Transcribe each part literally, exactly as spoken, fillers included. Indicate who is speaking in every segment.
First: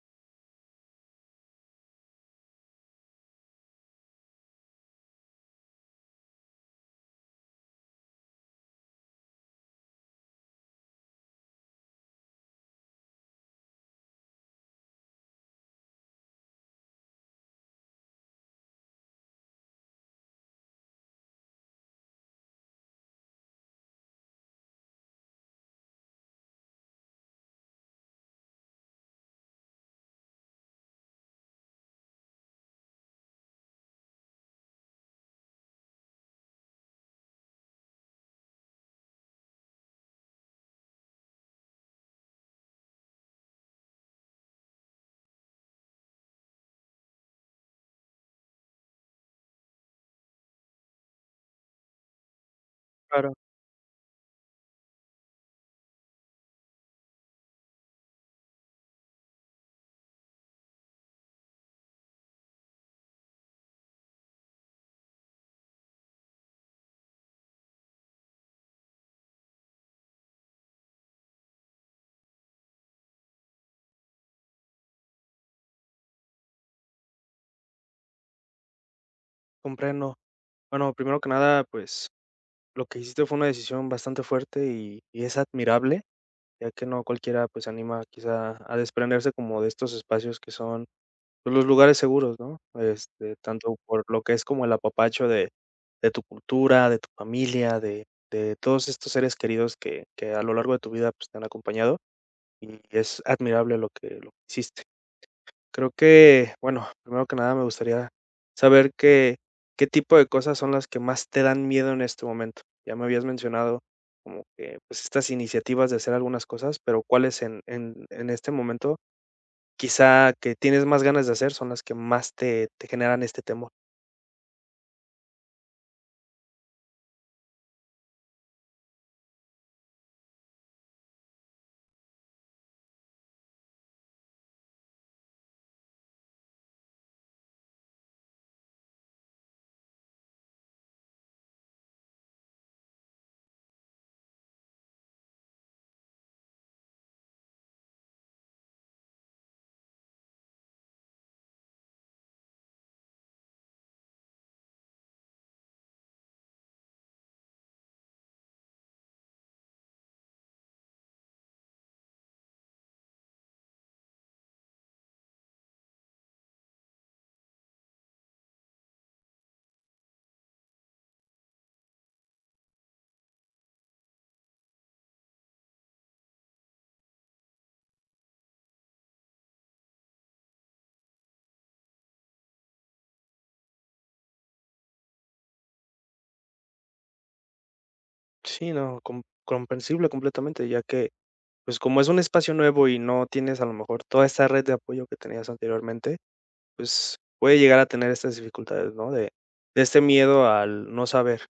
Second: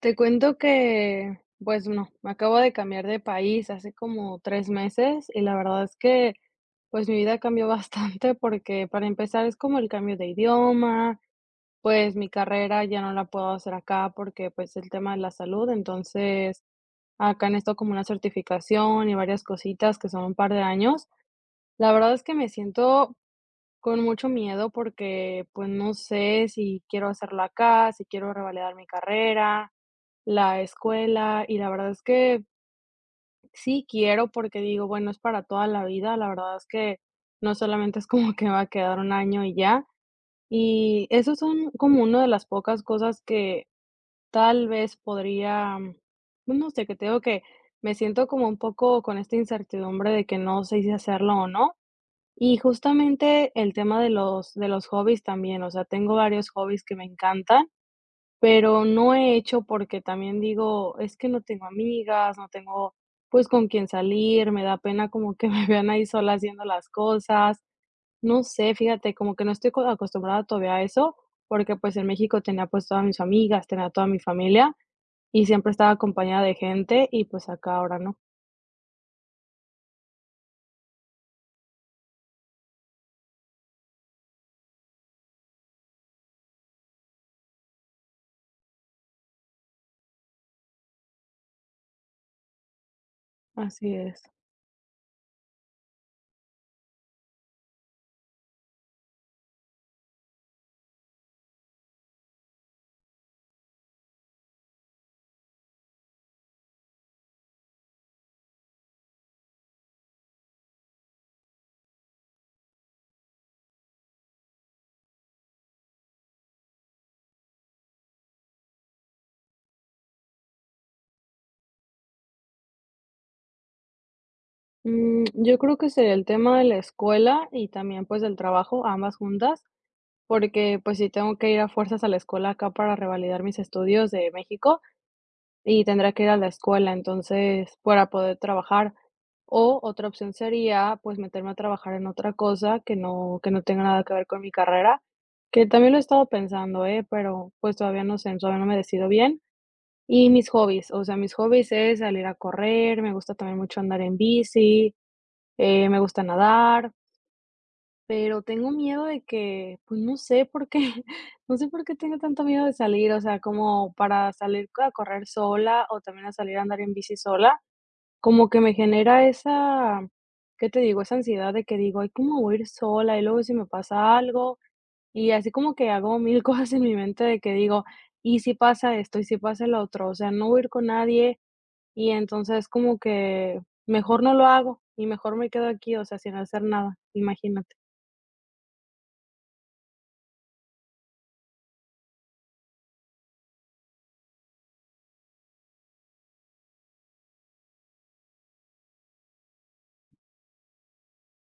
Speaker 1: Te cuento que, pues no, me acabo de cambiar de país hace como tres meses y la verdad es que, pues mi vida cambió bastante porque para empezar es como el cambio de idioma, pues mi carrera ya no la puedo hacer acá porque pues el tema de la salud, entonces acá necesito como una certificación y varias cositas que son un par de años. La verdad es que me siento con mucho miedo porque pues no sé si quiero hacerlo acá, si quiero revalidar mi carrera. La escuela, y la verdad es que sí quiero, porque digo, bueno, es para toda la vida, la verdad es que no solamente es como que va a quedar un año y ya. Y esos son como una de las pocas cosas que tal vez podría, pues, no sé, que te digo que me siento como un poco con esta incertidumbre de que no sé si hacerlo o no. Y
Speaker 2: Claro,
Speaker 1: justamente el tema de los de los hobbies también, o sea, tengo varios hobbies que me encantan pero no he hecho porque también digo: "Es que no tengo amigas, no tengo, pues, con quién salir, me da pena como que me vean ahí sola haciendo las cosas". No sé, fíjate, como que no estoy co acostumbrada todavía a eso, porque, pues, en México tenía, pues, todas mis amigas, tenía toda mi familia y siempre estaba acompañada de gente y, pues, acá ahora no.
Speaker 2: comprendo. Bueno, primero que nada, pues lo que hiciste fue una decisión bastante fuerte y, y es admirable, ya que no cualquiera pues se anima quizá a desprenderse como de estos espacios que son pues, los lugares seguros, ¿no? Este, tanto
Speaker 1: Así
Speaker 2: por lo
Speaker 1: es.
Speaker 2: que es como el apapacho de, de tu cultura, de tu familia, de, de todos estos seres queridos que, que a lo largo de tu vida pues te han acompañado y es admirable lo que, lo que hiciste. Creo que, bueno, primero que nada me gustaría saber qué, qué tipo de cosas son las que más te dan miedo en este momento. Ya me habías mencionado como que pues estas iniciativas de hacer algunas cosas, pero cuáles en, en, en este momento quizá que tienes más ganas de hacer son las que más te, te generan este temor.
Speaker 1: Mm, yo creo que sería el tema de la escuela y también, pues, del trabajo, ambas juntas, porque, pues, sí tengo que ir a fuerzas a la escuela acá para revalidar mis estudios de México y tendría que ir a la escuela, entonces, para poder trabajar. O otra opción sería, pues, meterme a trabajar en otra cosa que no que no tenga nada que ver con mi carrera, que también lo he estado pensando, ¿eh? Pero, pues, todavía no sé, todavía no me decido bien. Y mis hobbies, o sea, mis hobbies es salir a correr, me gusta también mucho andar en bici, eh, me gusta nadar. Pero tengo miedo de que, pues, no sé por qué, no sé por qué tengo tanto miedo de salir, o sea, como para salir a correr sola o también a salir a andar en bici sola, como que me genera esa, ¿qué te digo? Esa ansiedad de que digo: "Ay, ¿cómo voy a ir sola? Y luego, si me pasa algo?". Y así como que hago mil cosas en mi mente de que digo: "¿Y si pasa esto? ¿Y si pasa el otro?". O sea, no voy a ir con nadie y entonces como que mejor no lo hago y mejor me quedo aquí, o sea, sin hacer nada, imagínate.
Speaker 2: Sí, no, com- comprensible completamente, ya que pues como es un espacio nuevo y no tienes a lo mejor toda esta red de apoyo que tenías anteriormente, pues, puede llegar a tener estas dificultades, ¿no? De de este miedo al no saber.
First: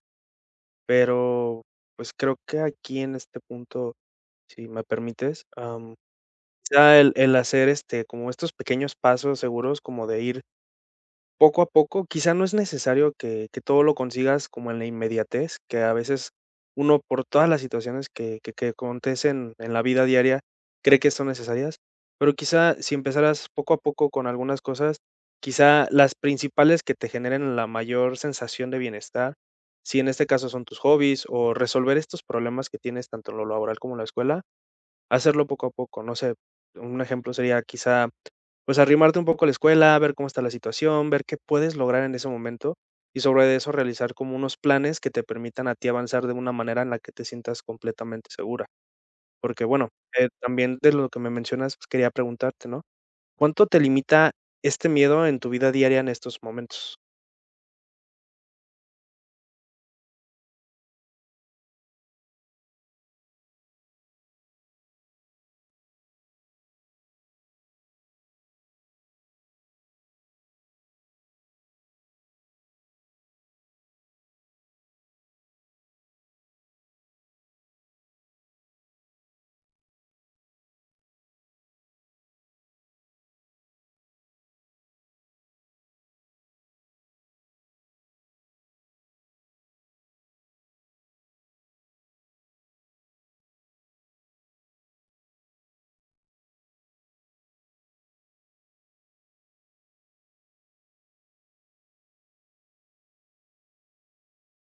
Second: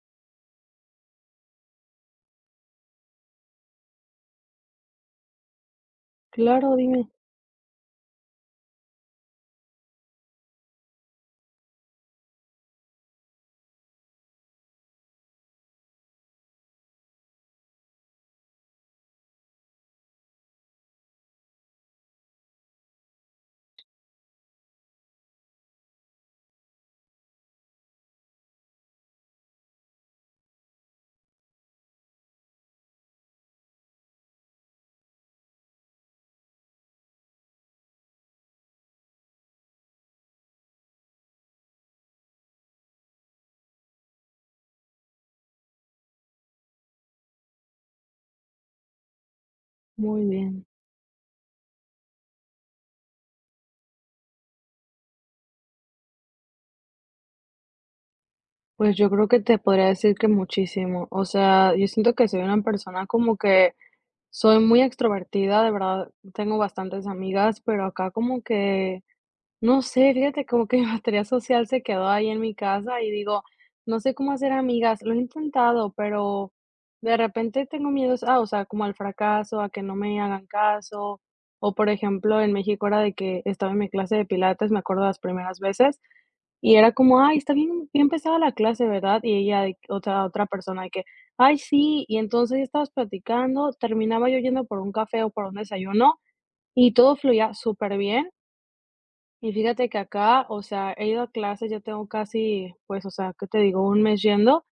Speaker 2: Pero, pues, creo que aquí en este punto, si me permites, am,
Speaker 1: Claro,
Speaker 2: quizá
Speaker 1: dime.
Speaker 2: el el hacer, este, como estos pequeños pasos seguros, como de ir poco a poco, quizá no es necesario que que todo lo consigas como en la inmediatez, que a veces uno por todas las situaciones que que que acontecen en la vida diaria cree que son necesarias, pero quizá si empezaras poco a poco con algunas cosas, quizá las principales que te generen la mayor sensación de bienestar, si en este caso son tus hobbies o resolver estos problemas que tienes tanto en lo laboral como en la escuela, hacerlo poco a poco, no sé, un ejemplo sería quizá, pues, arrimarte un poco a la escuela, ver cómo está la situación, ver qué puedes lograr en ese momento y sobre eso realizar como unos planes que te permitan a ti avanzar de una manera en la que te sientas completamente segura. Porque, bueno,
Speaker 1: Muy
Speaker 2: eh,
Speaker 1: bien.
Speaker 2: también de lo que me mencionas, pues, quería preguntarte, ¿no? ¿Cuánto te limita este miedo en tu vida diaria en estos momentos?
Speaker 1: Pues yo creo que te podría decir que muchísimo. O sea, yo siento que soy una persona como que soy muy extrovertida, de verdad tengo bastantes amigas, pero acá como que no sé, fíjate como que mi batería social se quedó ahí en mi casa y digo, no sé cómo hacer amigas, lo he intentado, pero de repente tengo miedos, ah, o sea, como al fracaso, a que no me hagan caso, o por ejemplo, en México era de que estaba en mi clase de pilates, me acuerdo las primeras veces, y era como, ay, está bien, bien pesada la clase, ¿verdad? Y ella, de- otra, otra persona, de que, ay, sí, y entonces ya estabas platicando, terminaba yo yendo por un café o por un desayuno, y todo fluía súper bien. Y fíjate que acá, o sea, he ido a clases, ya tengo casi, pues, o sea, ¿qué te digo? Un mes yendo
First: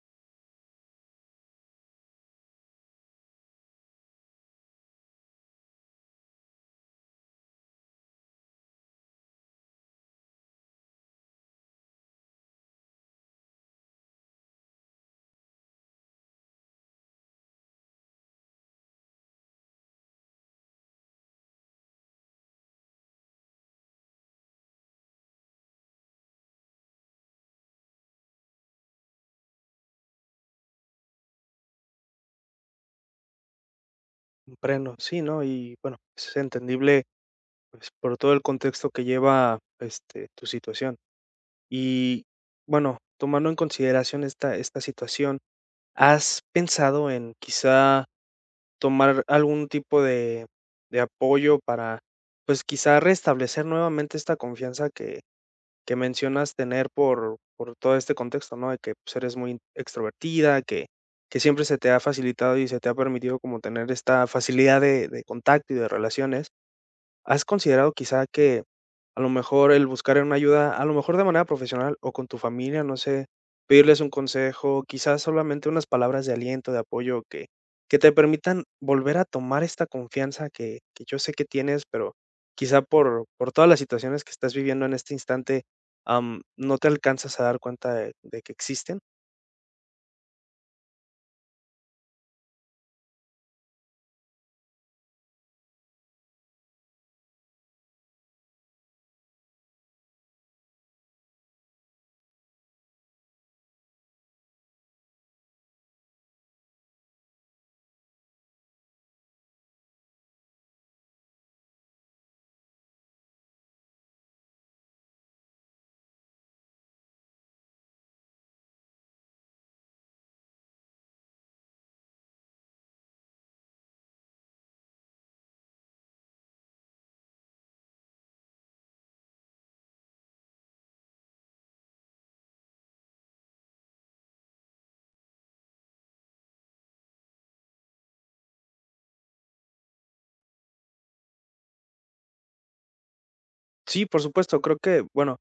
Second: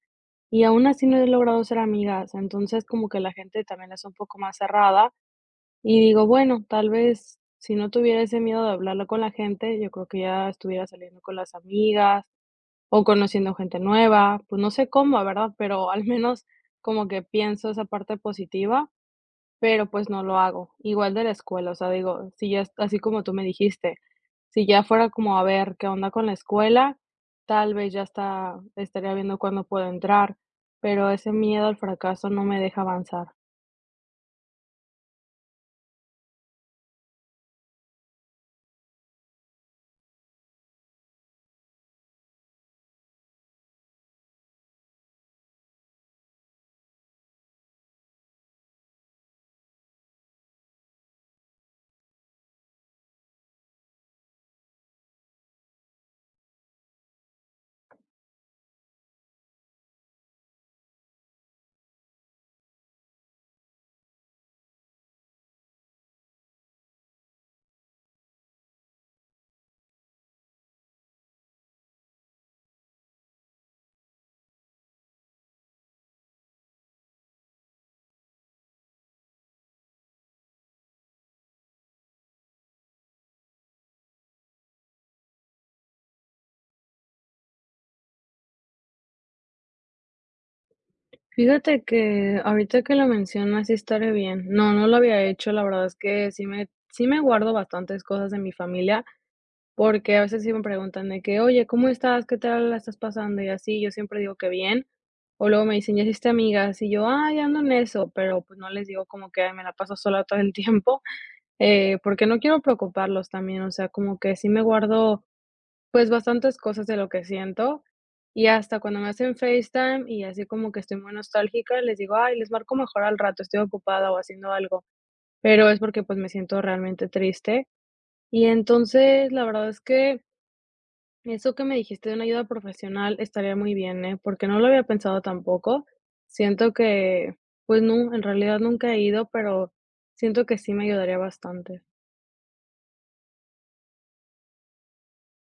Speaker 1: y aún así no he logrado ser amigas. Entonces, como que la gente también es un poco más cerrada y digo, bueno, tal vez si no tuviera ese miedo de hablarlo con la gente, yo creo que ya estuviera saliendo con las amigas o conociendo gente nueva, pues no sé cómo, ¿verdad? Pero al menos como que pienso esa parte positiva. Pero, pues, no lo hago. Igual de la escuela, o sea, digo, si ya es así como tú me dijiste, si ya fuera como a ver qué onda con la escuela, tal vez ya está estaría viendo cuándo puedo entrar, pero ese miedo al fracaso no me deja avanzar.
Speaker 2: Comprendo, sí, ¿no? Y bueno, es entendible, pues, por todo el contexto que lleva, este, tu situación. Y bueno, tomando en consideración esta esta situación, ¿has pensado en quizá tomar algún tipo de de apoyo para, pues, quizá restablecer nuevamente esta confianza que que mencionas tener por por todo este contexto, ¿no? De que, pues, eres muy extrovertida, que que siempre se te ha facilitado y se te ha permitido como tener esta facilidad de de contacto y de relaciones. ¿Has considerado quizá que a lo mejor el buscar una ayuda, a lo mejor de manera profesional o con tu familia, no sé, pedirles un consejo, quizás solamente unas palabras de aliento, de apoyo que, que te permitan volver a tomar esta confianza que, que yo sé que tienes, pero quizá por, por todas las situaciones que estás viviendo en este instante, am, no te alcanzas a dar cuenta de de que existen?
Speaker 1: Fíjate que ahorita que lo mencionas, sí estaré bien. No, no lo había hecho, la verdad es que sí me sí me guardo bastantes cosas de mi familia, porque a veces sí me preguntan de que: "Oye, ¿cómo estás? ¿Qué tal la estás pasando?", y así, yo siempre digo que bien, o luego me dicen: "¿Ya hiciste amigas?", y yo: "Ay, ando en eso", pero, pues, no les digo como que: "Ay, me la paso sola todo el tiempo", eh, porque no quiero preocuparlos también, o sea, como que sí me guardo, pues, bastantes cosas de lo que siento, y hasta cuando me hacen FaceTime y así como que estoy muy nostálgica, les digo: "Ay, les marco mejor al rato, estoy ocupada o haciendo algo", pero es porque, pues, me siento realmente triste, y entonces, la verdad es que eso que me dijiste de una ayuda profesional estaría muy bien, ¿eh? Porque no lo había pensado tampoco. Siento que, pues no, en realidad nunca he ido, pero siento que sí me ayudaría bastante.
Speaker 2: Sí, por supuesto, creo que, bueno,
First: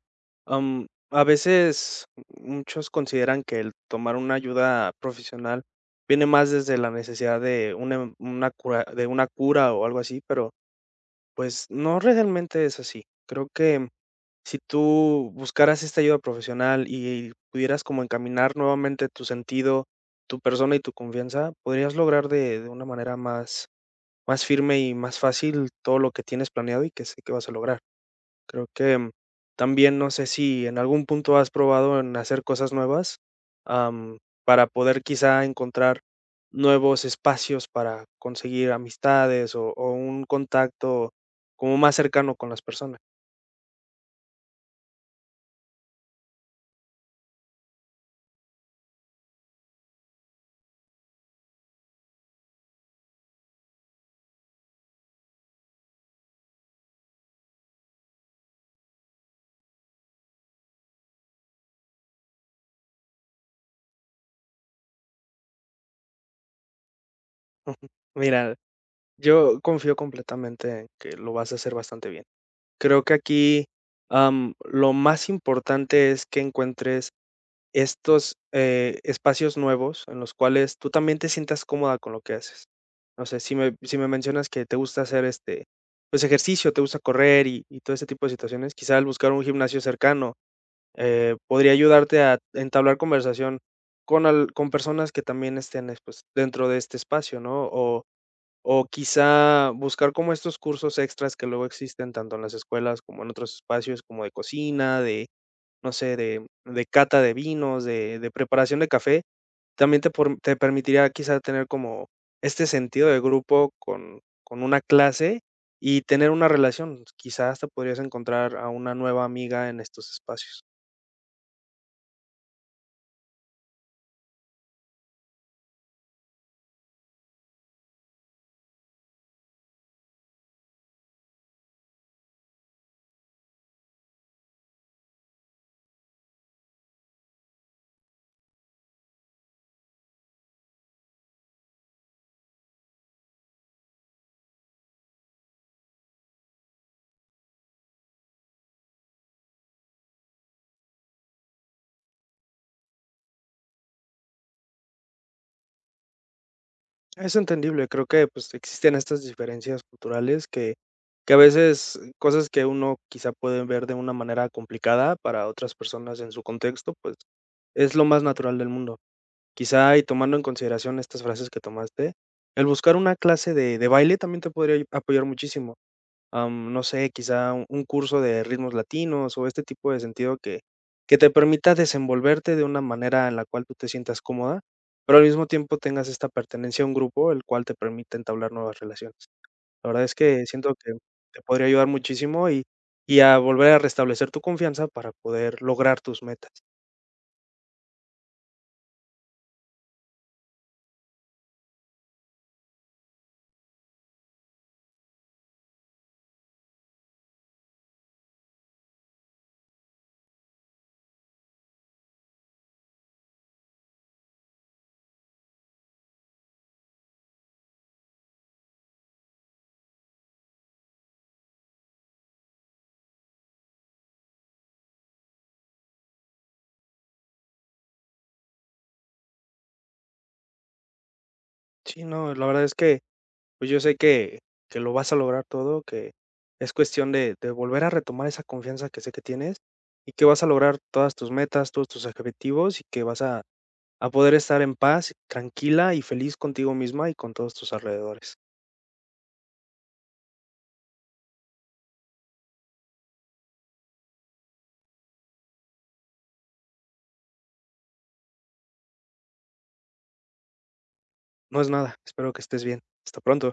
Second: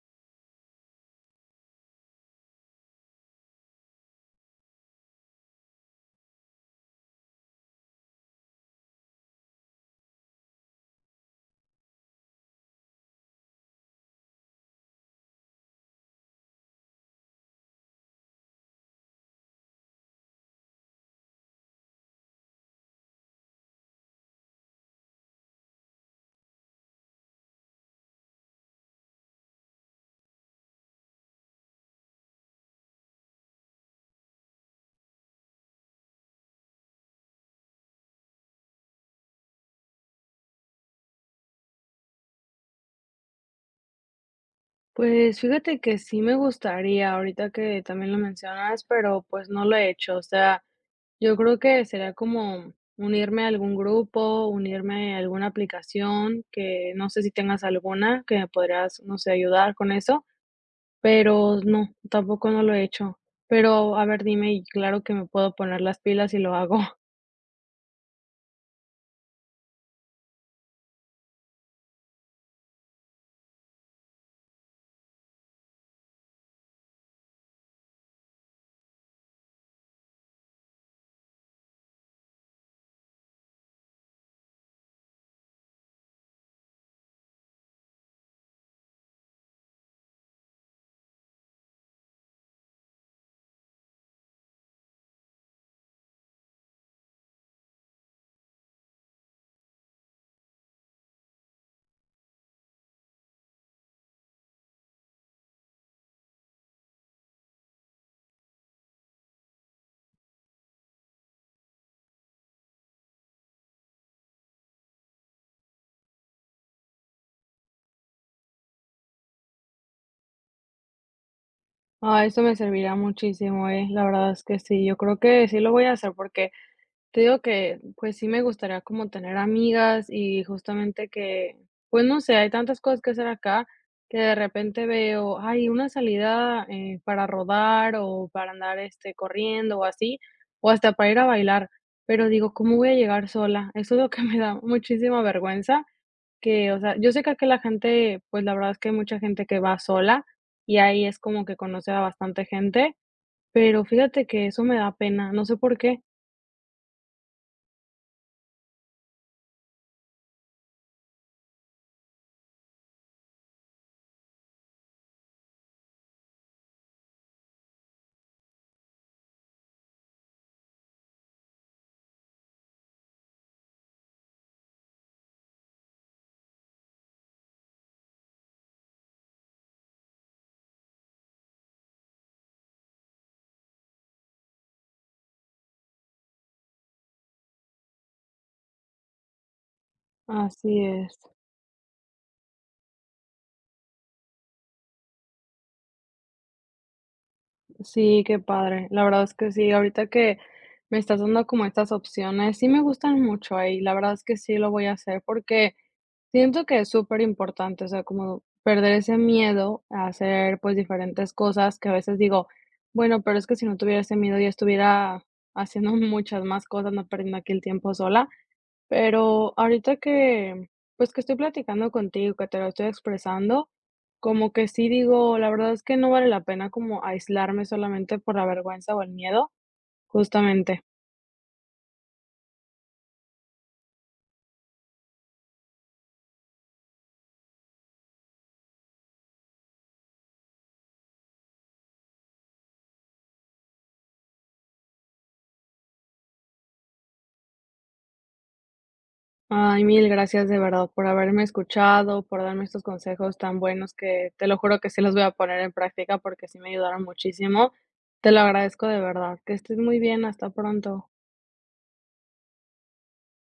Speaker 2: am, a veces muchos consideran que el tomar una ayuda profesional viene más desde la necesidad de una, una cura, de una cura o algo así, pero pues no realmente es así. Creo que si tú buscaras esta ayuda profesional y pudieras como encaminar nuevamente tu sentido, tu persona y tu confianza, podrías lograr de, de una manera más, más firme y más fácil todo lo que tienes planeado y que sé que vas a lograr. Creo que mm, también no sé si en algún punto has probado en hacer cosas nuevas, am, para poder quizá encontrar nuevos espacios para conseguir amistades o, o un contacto como más cercano con las personas.
Speaker 1: Pues fíjate que sí me gustaría, ahorita que también lo mencionas, pero pues no lo he hecho. O sea, yo creo que sería como unirme a algún grupo, unirme a alguna aplicación, que no sé si tengas alguna que me podrías, no sé, ayudar con eso. Pero no, tampoco no lo he hecho. Pero, a ver, dime, y claro que me puedo poner las pilas y lo hago.
Speaker 2: Mira, yo confío completamente en que lo vas a hacer bastante bien. Creo que aquí am, lo más importante es que encuentres estos, eh, espacios nuevos en los cuales tú también te sientas cómoda con lo que haces. No sé, si me si me mencionas que te gusta hacer, este, pues, ejercicio, te gusta correr y y todo ese tipo de situaciones, quizá el buscar un gimnasio cercano, eh, podría ayudarte a entablar conversación con al con personas que también estén, eh, pues, dentro de este espacio, ¿no? O o quizá buscar como estos cursos extras que luego existen tanto en las escuelas como en otros espacios, como de cocina, de no sé, de de cata de vinos, de de preparación de café, también te por te permitiría quizá tener como este sentido de grupo con con una clase y tener una relación. Quizá hasta podrías encontrar a una nueva amiga en estos espacios.
Speaker 1: Ah, eso me servirá muchísimo, eh, la verdad es que sí, yo creo que sí lo voy a hacer porque te digo que, pues, sí me gustaría como tener amigas y justamente que, pues, no sé, hay tantas cosas que hacer acá que de repente veo, ay, una salida, eh, para rodar o para andar, este, corriendo o así, o hasta para ir a bailar, pero digo, ¿cómo voy a llegar sola? Eso es lo que me da muchísima vergüenza. Que, o sea, yo sé que aquí la gente, pues, la verdad es que hay mucha gente que va sola, y ahí es como que conoce a bastante gente, pero fíjate que eso me da pena, no sé por qué.
Speaker 2: Es entendible, creo que, pues, existen estas diferencias culturales que que a veces eh, cosas que uno quizá puede ver de una manera complicada, para otras personas en su contexto, pues, es lo más natural del mundo. Quizá, y tomando en consideración estas frases que tomaste, el buscar una clase de de baile también te podría ayu- apoyar muchísimo. Am, no sé, quizá un un curso de ritmos latinos o este tipo de sentido que que te permita desenvolverte de una manera en la cual tú te sientas cómoda, pero al mismo tiempo tengas esta pertenencia a un grupo, el cual te permite entablar nuevas relaciones. La verdad es que siento
Speaker 1: Así
Speaker 2: que
Speaker 1: es.
Speaker 2: te podría ayudar muchísimo y y a volver a restablecer tu confianza para poder lograr tus metas.
Speaker 1: Sí, qué padre. La verdad es que sí, ahorita que me estás dando como estas opciones, sí me gustan mucho, ahí la verdad es que sí lo voy a hacer porque siento que es súper importante, o sea, como perder ese miedo a hacer, pues, diferentes cosas que a veces digo: "Bueno, pero es que si no tuviera ese miedo ya estuviera haciendo muchas más cosas, no perdiendo aquí el tiempo sola". Pero ahorita que, pues, que estoy platicando contigo, que te lo estoy expresando, como que sí digo, la verdad es que no vale la pena como aislarme solamente por la vergüenza o el miedo, justamente.
Speaker 2: Sí, no, la verdad es que pues yo sé que que lo vas a lograr todo, que es cuestión de de volver a retomar esa confianza que sé que tienes y que vas a lograr todas tus metas, todos tus objetivos y que vas a a poder estar en paz, tranquila y feliz contigo misma y con todos tus alrededores.
Speaker 1: Ay, mil gracias de verdad por haberme escuchado, por darme estos consejos tan buenos que te lo juro que sí los voy a poner en práctica porque sí me ayudaron muchísimo. Te lo agradezco de verdad. Que estés muy bien. Hasta pronto.
Speaker 2: No es nada, espero que estés bien. Hasta pronto.